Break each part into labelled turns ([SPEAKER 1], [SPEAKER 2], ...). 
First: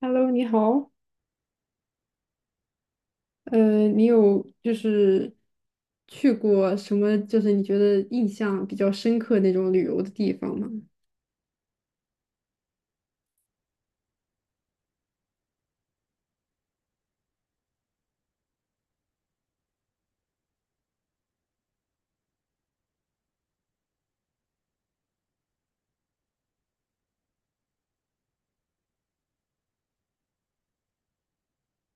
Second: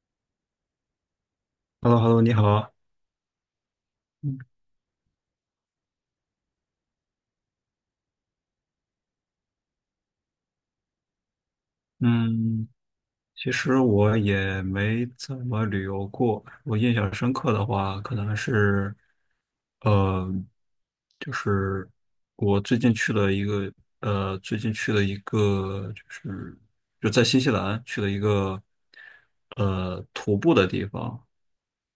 [SPEAKER 1] Hello，你好。
[SPEAKER 2] h e l l o h e l l o 你好。
[SPEAKER 1] 你有就是去过什么，就是你觉得印象比较深刻那种旅游的地方吗？
[SPEAKER 2] 嗯，其实我也没怎么旅游过。我印象深刻的话，可能是，呃，就是我最近去了一个，呃，最近去了一个，就是就在新西兰去了一个，徒步的地方。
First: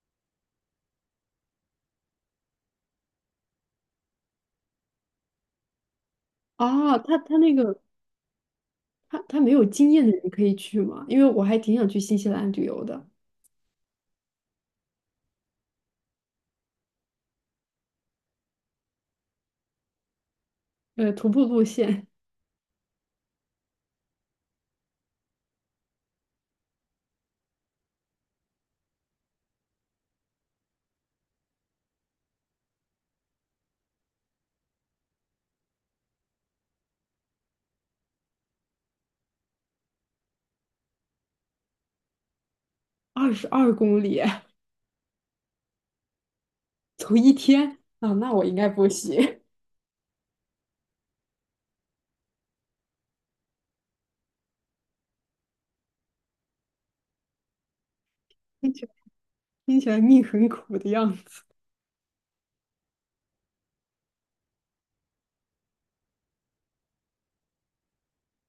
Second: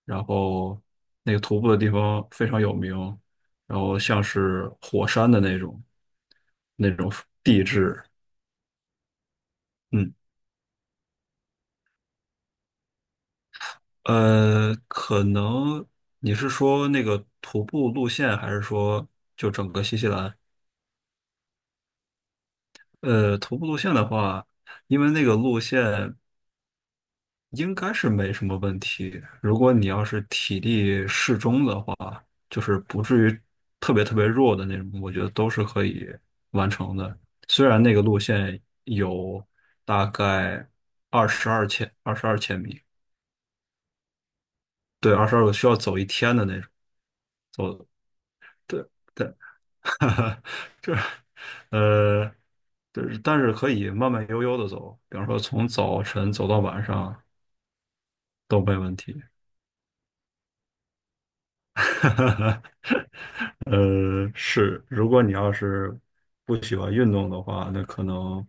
[SPEAKER 2] 然后那个徒步的地方非常有名，然后像是火山的那种那
[SPEAKER 1] 啊，
[SPEAKER 2] 种
[SPEAKER 1] 他那
[SPEAKER 2] 地
[SPEAKER 1] 个
[SPEAKER 2] 质。
[SPEAKER 1] 他没有经验的
[SPEAKER 2] 嗯。
[SPEAKER 1] 人可以去吗？因为我还挺想去新西兰旅游的。
[SPEAKER 2] 可能你是说那个徒步路线，还是说就整个新西兰？
[SPEAKER 1] 徒步路线
[SPEAKER 2] 徒步路线的话，因为那个路线应该是没什么问题。如果你要是体力适中的话，就是不至于特别特别弱的那种，我觉得都是可以完成的。虽然那个路线有大概二十二千米，
[SPEAKER 1] 22公里，
[SPEAKER 2] 对，22个需要走一天的那种，
[SPEAKER 1] 走一天
[SPEAKER 2] 走，
[SPEAKER 1] 啊，那我应该
[SPEAKER 2] 对。
[SPEAKER 1] 不
[SPEAKER 2] 对
[SPEAKER 1] 行。
[SPEAKER 2] 这，这，呃，就是但是可以慢慢悠悠的走，比方说从早晨走到晚上 都
[SPEAKER 1] 听
[SPEAKER 2] 没
[SPEAKER 1] 起来
[SPEAKER 2] 问题。
[SPEAKER 1] 听起来命很苦的样子。
[SPEAKER 2] 是，如果你要是不喜欢运动的话，那可能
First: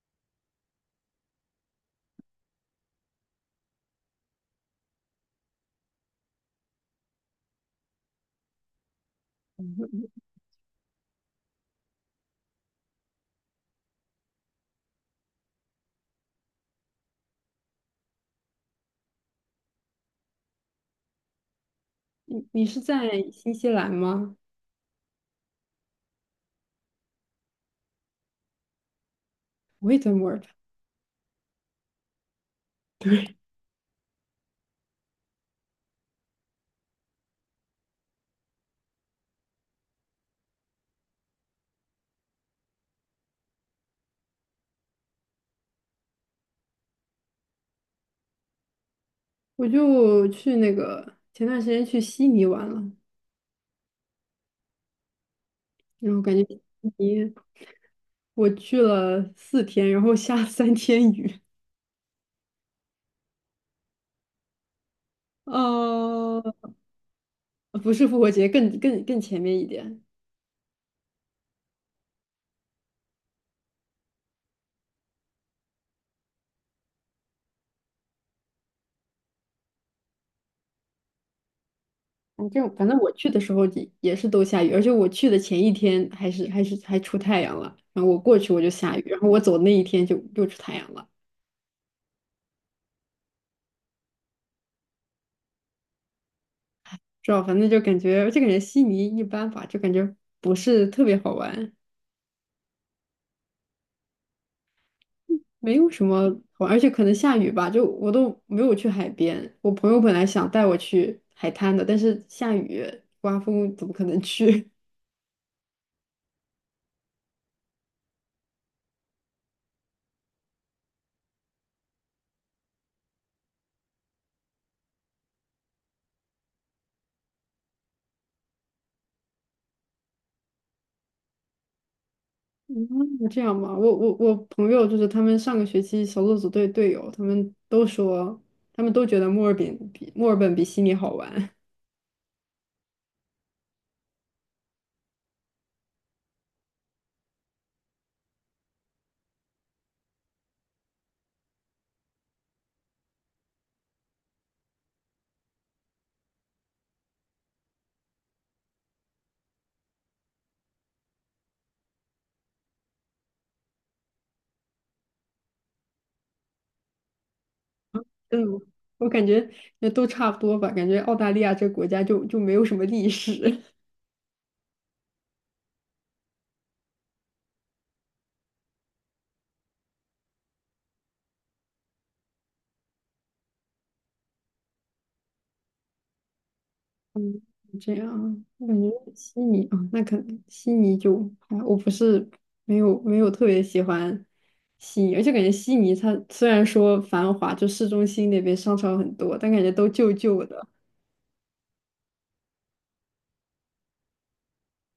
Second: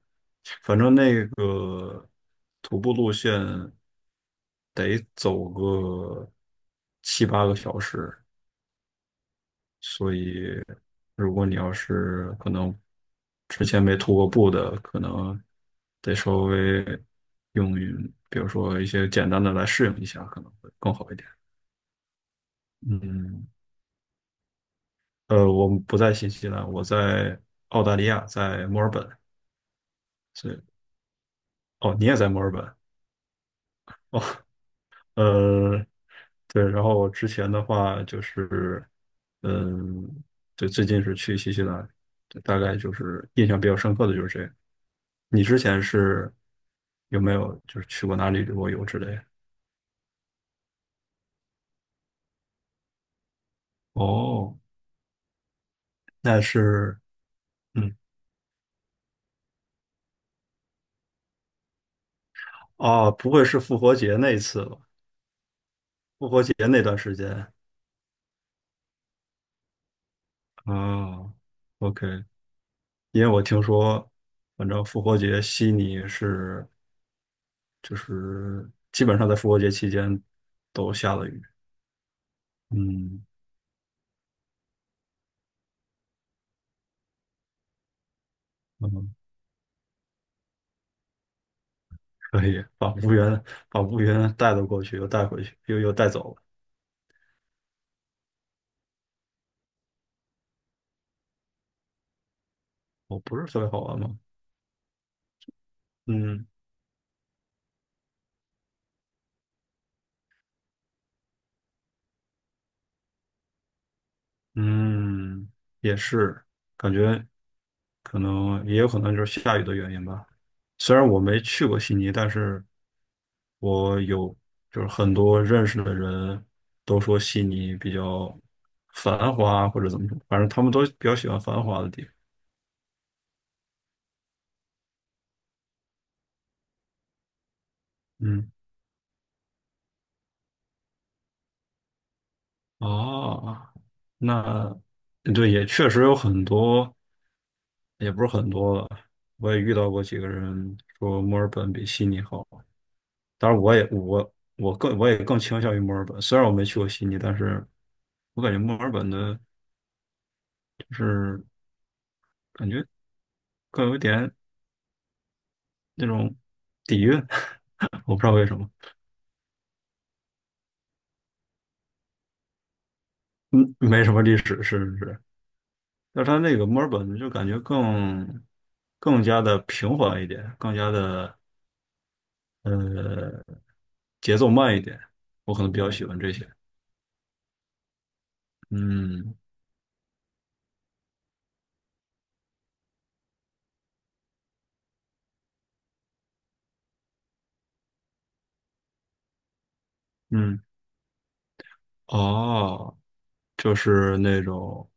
[SPEAKER 2] 反正那个徒步路线得走个七八个小时，所 以如果你要是可能之前没涂过布的，可能得稍微用于，比如说一些简单的来适应一下，可能会更好一点。
[SPEAKER 1] 你是在
[SPEAKER 2] 嗯，
[SPEAKER 1] 新西兰吗？
[SPEAKER 2] 我们不在新西兰，我在澳大利亚，在墨尔本。
[SPEAKER 1] 我也在墨尔本，
[SPEAKER 2] 所以，哦，你也在墨尔本？哦。呃，对，然后我之前的话就是，嗯，对，最近是去新西兰，对大概就是印象比较深刻的就是这个。你之前是有没有就是去过哪里旅过游之类的？
[SPEAKER 1] 我就去那个前段时间去悉尼玩了。
[SPEAKER 2] 哦，
[SPEAKER 1] 然后感
[SPEAKER 2] 那
[SPEAKER 1] 觉
[SPEAKER 2] 是，
[SPEAKER 1] 你
[SPEAKER 2] 嗯，
[SPEAKER 1] 我去了4天，然后下了3天雨，
[SPEAKER 2] 哦，不会是复活节那一次吧？复
[SPEAKER 1] 呃，
[SPEAKER 2] 活节那段时间，
[SPEAKER 1] 不是复活节，更前面一点。
[SPEAKER 2] 啊，OK，因为我听说，反正复活节悉尼是。就是基本上在复活节期间都下了雨。
[SPEAKER 1] 反正我
[SPEAKER 2] 嗯
[SPEAKER 1] 去的时候也是都下雨，而且我去的前一天还是还出太阳了，然后我过去我就下雨，
[SPEAKER 2] 嗯，
[SPEAKER 1] 然后我走那一天就又出太阳了，
[SPEAKER 2] 可以把乌云带了过去，又带回去，又带走了。
[SPEAKER 1] 知道？反正就感觉这个人悉尼一般吧，就感觉不是特别好玩。
[SPEAKER 2] 我不是特别好玩吗？
[SPEAKER 1] 没有什么
[SPEAKER 2] 嗯
[SPEAKER 1] 好玩，而且可能下雨吧，就我都没有去海边。我朋友本来想带我去海滩的，但是下雨刮风，怎么可能去？
[SPEAKER 2] 嗯，也是，感觉可能也有可能就是下雨的原因吧。虽然我没去过悉尼，但是我有就是很多认识的人都说悉尼比较繁华或者怎么说，反正他们都比较喜欢繁华的地方。
[SPEAKER 1] 嗯，这样吧，我朋友就是他们上个学期小组组队队友，他们都说，
[SPEAKER 2] 嗯。
[SPEAKER 1] 他们都觉得墨尔本比墨尔本比悉尼好玩。
[SPEAKER 2] 哦，那对，也确实有很多，也不是很多了。我也遇到过几个人说墨尔本比悉尼好，当然我也更倾向于墨尔本，虽然我没去过悉尼，但是我感觉墨尔本的就是感觉更有一点那种底蕴，我不知道为什
[SPEAKER 1] 嗯，
[SPEAKER 2] 么，
[SPEAKER 1] 我感觉也都差不多吧，感觉澳大利亚这个国家就没有什么历史。
[SPEAKER 2] 嗯，没什么历史，是是是，但是它那个墨尔本就感觉更加的平缓一点，更加的呃，节奏慢一点，我可能比较喜欢这些。
[SPEAKER 1] 这样，我感觉
[SPEAKER 2] 嗯
[SPEAKER 1] 悉尼啊，那可能悉尼就还我不是没有特别喜欢悉尼，而且感觉悉尼它虽然说繁华，就市中心那边商场很多，但感觉都旧旧
[SPEAKER 2] 嗯，
[SPEAKER 1] 的。
[SPEAKER 2] 哦，就是那种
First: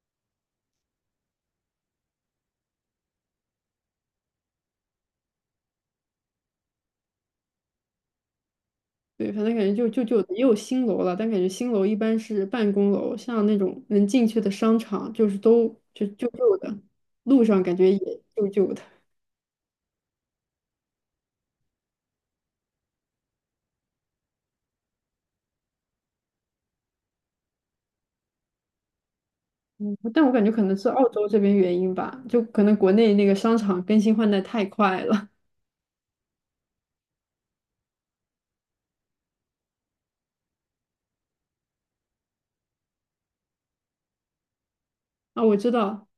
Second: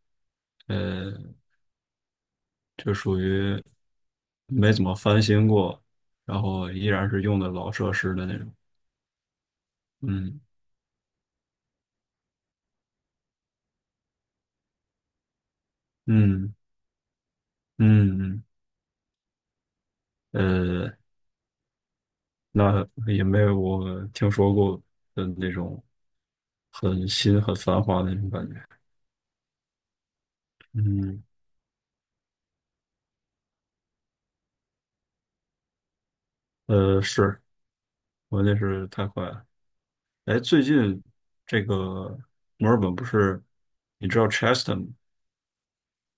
[SPEAKER 2] 呃，就属于没怎么翻新过，然后依然是用的老设施的那种。
[SPEAKER 1] 对，反正感觉就旧旧的，
[SPEAKER 2] 嗯
[SPEAKER 1] 也有新楼了，但感觉新楼一般是办公楼，像那种能进去的商场，就是都就旧
[SPEAKER 2] 嗯
[SPEAKER 1] 旧的，路上感觉也
[SPEAKER 2] 嗯
[SPEAKER 1] 旧旧的。
[SPEAKER 2] 嗯，那也没有我听说过的那种很新很繁华的那种感觉。
[SPEAKER 1] 嗯，但我感觉可能是澳
[SPEAKER 2] 嗯，
[SPEAKER 1] 洲这边原因吧，就可能国内那个商场更新换代太快了。
[SPEAKER 2] 是，我那是太快了。哎，最近这个墨尔本不是，你知道 Cheston
[SPEAKER 1] 啊，我知道，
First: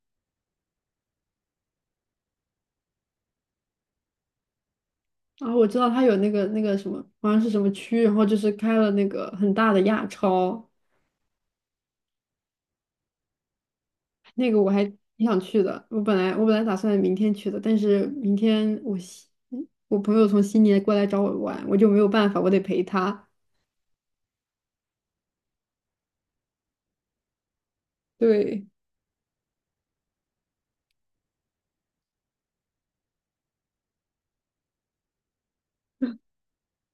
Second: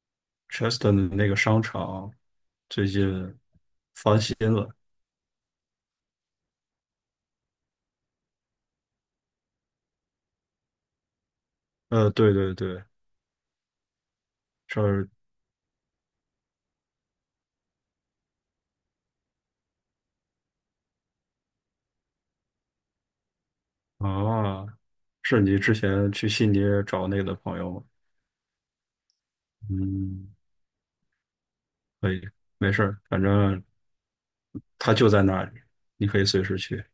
[SPEAKER 2] Cheston 的那个商场最近，
[SPEAKER 1] 啊，我知道他有那个那个什么，好像是什么区，然后就是开了那个很大的亚超，
[SPEAKER 2] 对对对，
[SPEAKER 1] 那个我
[SPEAKER 2] 这
[SPEAKER 1] 还
[SPEAKER 2] 儿
[SPEAKER 1] 挺想去的。我本来打算明天去的，但是明天我朋友从悉尼过来找我玩，我就没有办法，我得陪他。
[SPEAKER 2] 啊，是你之前去悉尼找那个的朋友吗？
[SPEAKER 1] 对，
[SPEAKER 2] 嗯，可以，没事儿，反正他就在那里，你可以随时去。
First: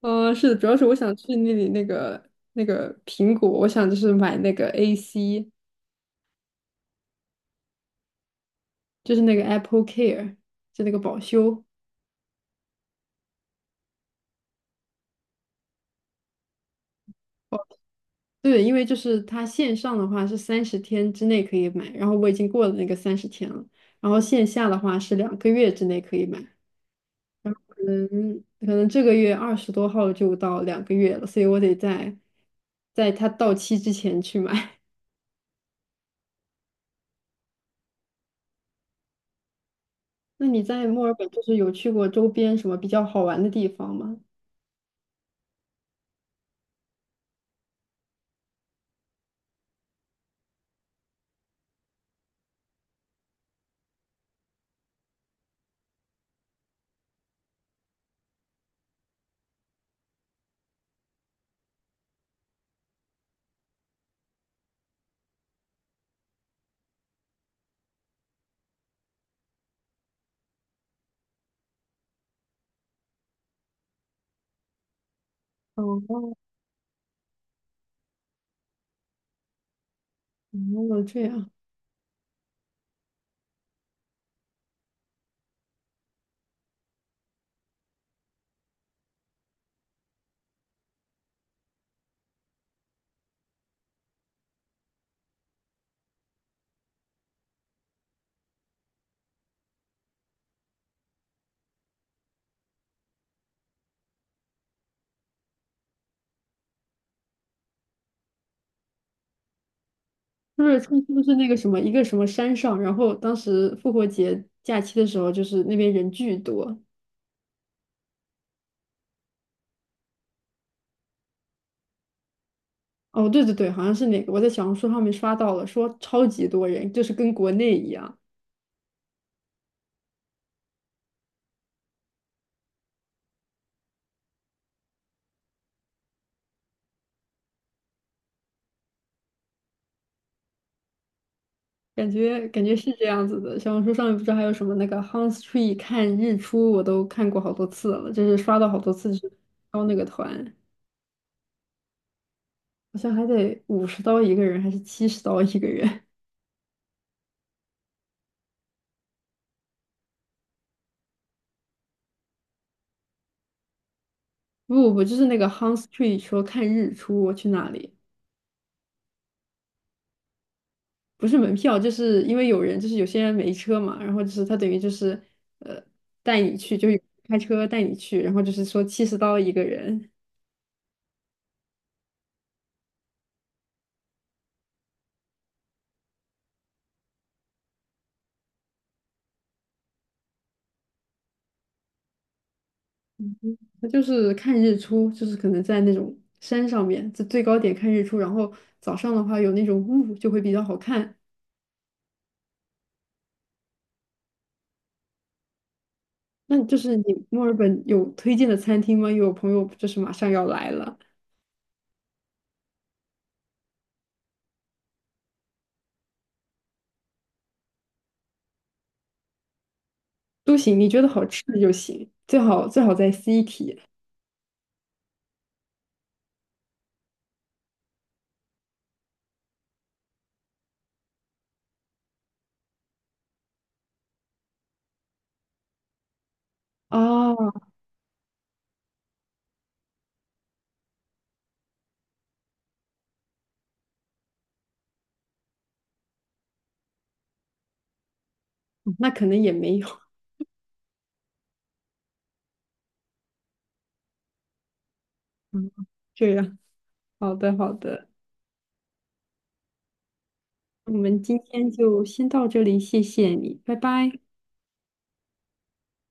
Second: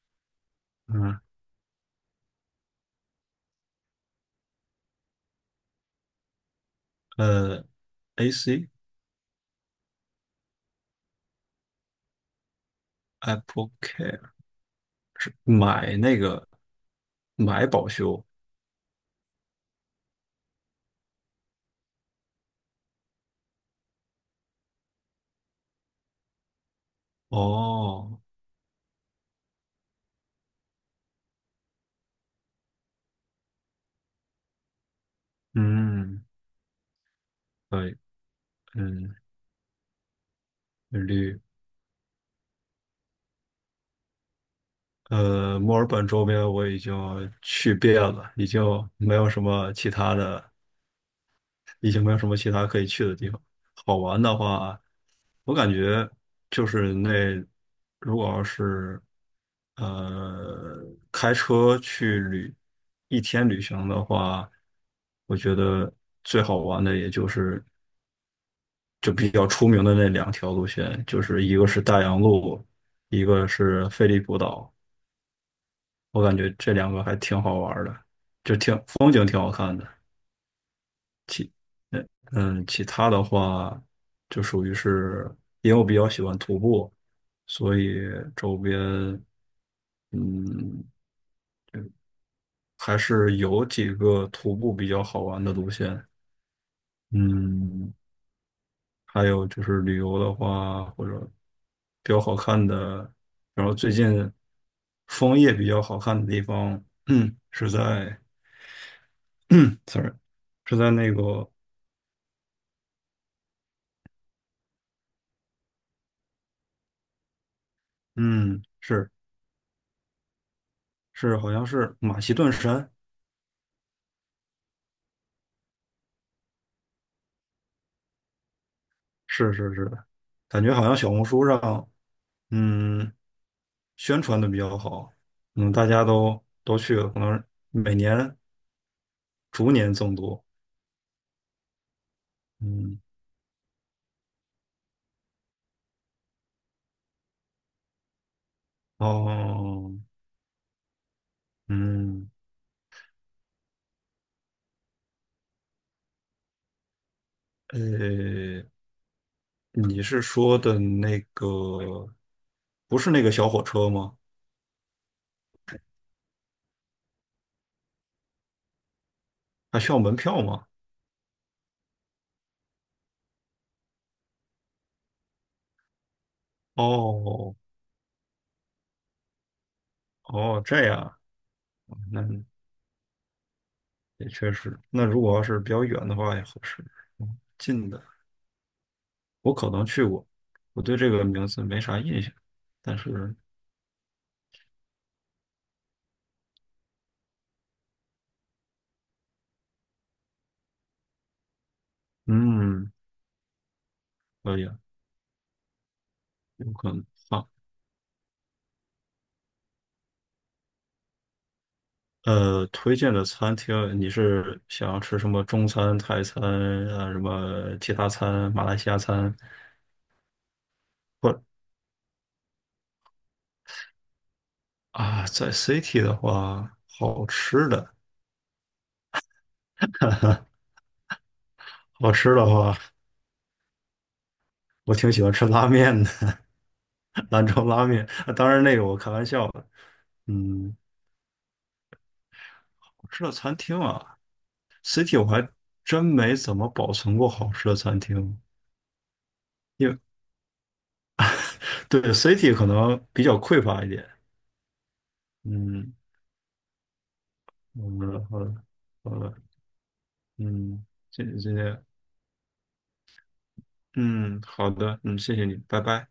[SPEAKER 1] 嗯、是的，主要是我想
[SPEAKER 2] 嗯，
[SPEAKER 1] 去那里那个那个苹果，我想就是买那个 AC，
[SPEAKER 2] 呃，AC
[SPEAKER 1] 就是那个 Apple Care，就那个保修。
[SPEAKER 2] Apple Care 买那个买保修
[SPEAKER 1] 对，因为就是它线上的话是三十天之内可以买，然后我已经过了那个三十天了，然后线下的话是两个月之内可以买，可
[SPEAKER 2] 哦，
[SPEAKER 1] 能可能这个月20多号就到两个月了，所以我得在它到期之前去买。
[SPEAKER 2] 嗯，可以，嗯，
[SPEAKER 1] 那你在墨尔本
[SPEAKER 2] 绿。
[SPEAKER 1] 就是有去过周边什么比较好玩的地方吗？
[SPEAKER 2] 墨尔本周边我已经去遍了，已经没有什么其他的，已经没有什么其他可以去的地方。好玩的话，我感觉就是那，如果要是呃开车去一天旅行的话，我觉得最好玩的也就是就比较出名的那两条路线，就是一个是大洋路，一个是菲利普岛。我
[SPEAKER 1] 哦
[SPEAKER 2] 感觉这两个还挺好玩儿的，就挺风景挺好看的。
[SPEAKER 1] 哦，这样，
[SPEAKER 2] 其，嗯嗯，其他的话就属于是，因为我比较喜欢徒步，所以周边嗯还是有几个徒步比较好玩的路线。嗯，还有就是旅游的话，或者比较好看的，然后最近枫叶比较好看的地方，嗯，是在 ，sorry，
[SPEAKER 1] 就
[SPEAKER 2] 是
[SPEAKER 1] 是它
[SPEAKER 2] 在
[SPEAKER 1] 是
[SPEAKER 2] 那
[SPEAKER 1] 不是那
[SPEAKER 2] 个
[SPEAKER 1] 个什么一个什么山上，然后当时复活节假期的时候，就是那边人巨多。
[SPEAKER 2] 嗯，是是，好像是马其顿山，
[SPEAKER 1] 哦，对对对，好像是那个，我在小红书上面刷到了，说超级多人，就是跟国内一样，
[SPEAKER 2] 是是是。感觉好像小红书上，嗯，宣传的比较好，嗯，大家都去了，可能每年逐年增多，
[SPEAKER 1] 感觉感觉是
[SPEAKER 2] 嗯，
[SPEAKER 1] 这样子的。小红书上面不知道还有什么那个 Hans Tree t 看日出，我都看过好多次了，就是刷到好多次，就是招
[SPEAKER 2] 哦，
[SPEAKER 1] 那个团，
[SPEAKER 2] 嗯，
[SPEAKER 1] 好像还得50刀一个人，还是七十刀一个人？
[SPEAKER 2] 呃，你是说的那个，不是那个小火车吗？
[SPEAKER 1] 不不不，就是那个 Hans Tree t 说看日出，我去那里
[SPEAKER 2] 还需要门票吗？
[SPEAKER 1] 不是门票，就是因为有人，就是有些人没车嘛，然后就是他等于就是呃带你去，就是开
[SPEAKER 2] 哦
[SPEAKER 1] 车带你去，然后就是说七十刀一个人。
[SPEAKER 2] 哦，这样啊，那也确实，那如果要是比较远的话也合适，近的。我可能去过，我对这个名字没啥印象，但是，
[SPEAKER 1] 它就是看日出，就是可能在那种山上面，在最高点看日出，然后早上的话有那种雾，就会比较好看。
[SPEAKER 2] 嗯，可以啊
[SPEAKER 1] 那
[SPEAKER 2] 有
[SPEAKER 1] 就
[SPEAKER 2] 可
[SPEAKER 1] 是你
[SPEAKER 2] 能。
[SPEAKER 1] 墨
[SPEAKER 2] 好，
[SPEAKER 1] 尔本有推荐的餐厅吗？有朋友就是马上要来了，
[SPEAKER 2] 推荐的餐厅，你是想要吃什么中餐、泰餐啊，什么其他餐、马来西亚餐，
[SPEAKER 1] 都行，你觉得好
[SPEAKER 2] 或
[SPEAKER 1] 吃的就行，最好最好在 city
[SPEAKER 2] 在 City 的话，好吃的话，我挺喜欢吃拉面的，兰
[SPEAKER 1] 哦，
[SPEAKER 2] 州拉面。啊当然，那个我开玩笑的。嗯，好吃的餐厅啊，City 我还真没怎么保存过好吃的餐厅。
[SPEAKER 1] 那可能也没有，
[SPEAKER 2] 对，city 可能比较匮乏一点。
[SPEAKER 1] 嗯，
[SPEAKER 2] 嗯，
[SPEAKER 1] 这样，好的好
[SPEAKER 2] 好
[SPEAKER 1] 的，
[SPEAKER 2] 的，好的，好的，嗯，
[SPEAKER 1] 我们
[SPEAKER 2] 谢
[SPEAKER 1] 今
[SPEAKER 2] 谢，谢
[SPEAKER 1] 天
[SPEAKER 2] 谢，
[SPEAKER 1] 就先到这里，谢谢你，拜拜。
[SPEAKER 2] 嗯，好的，嗯，谢谢你，拜拜。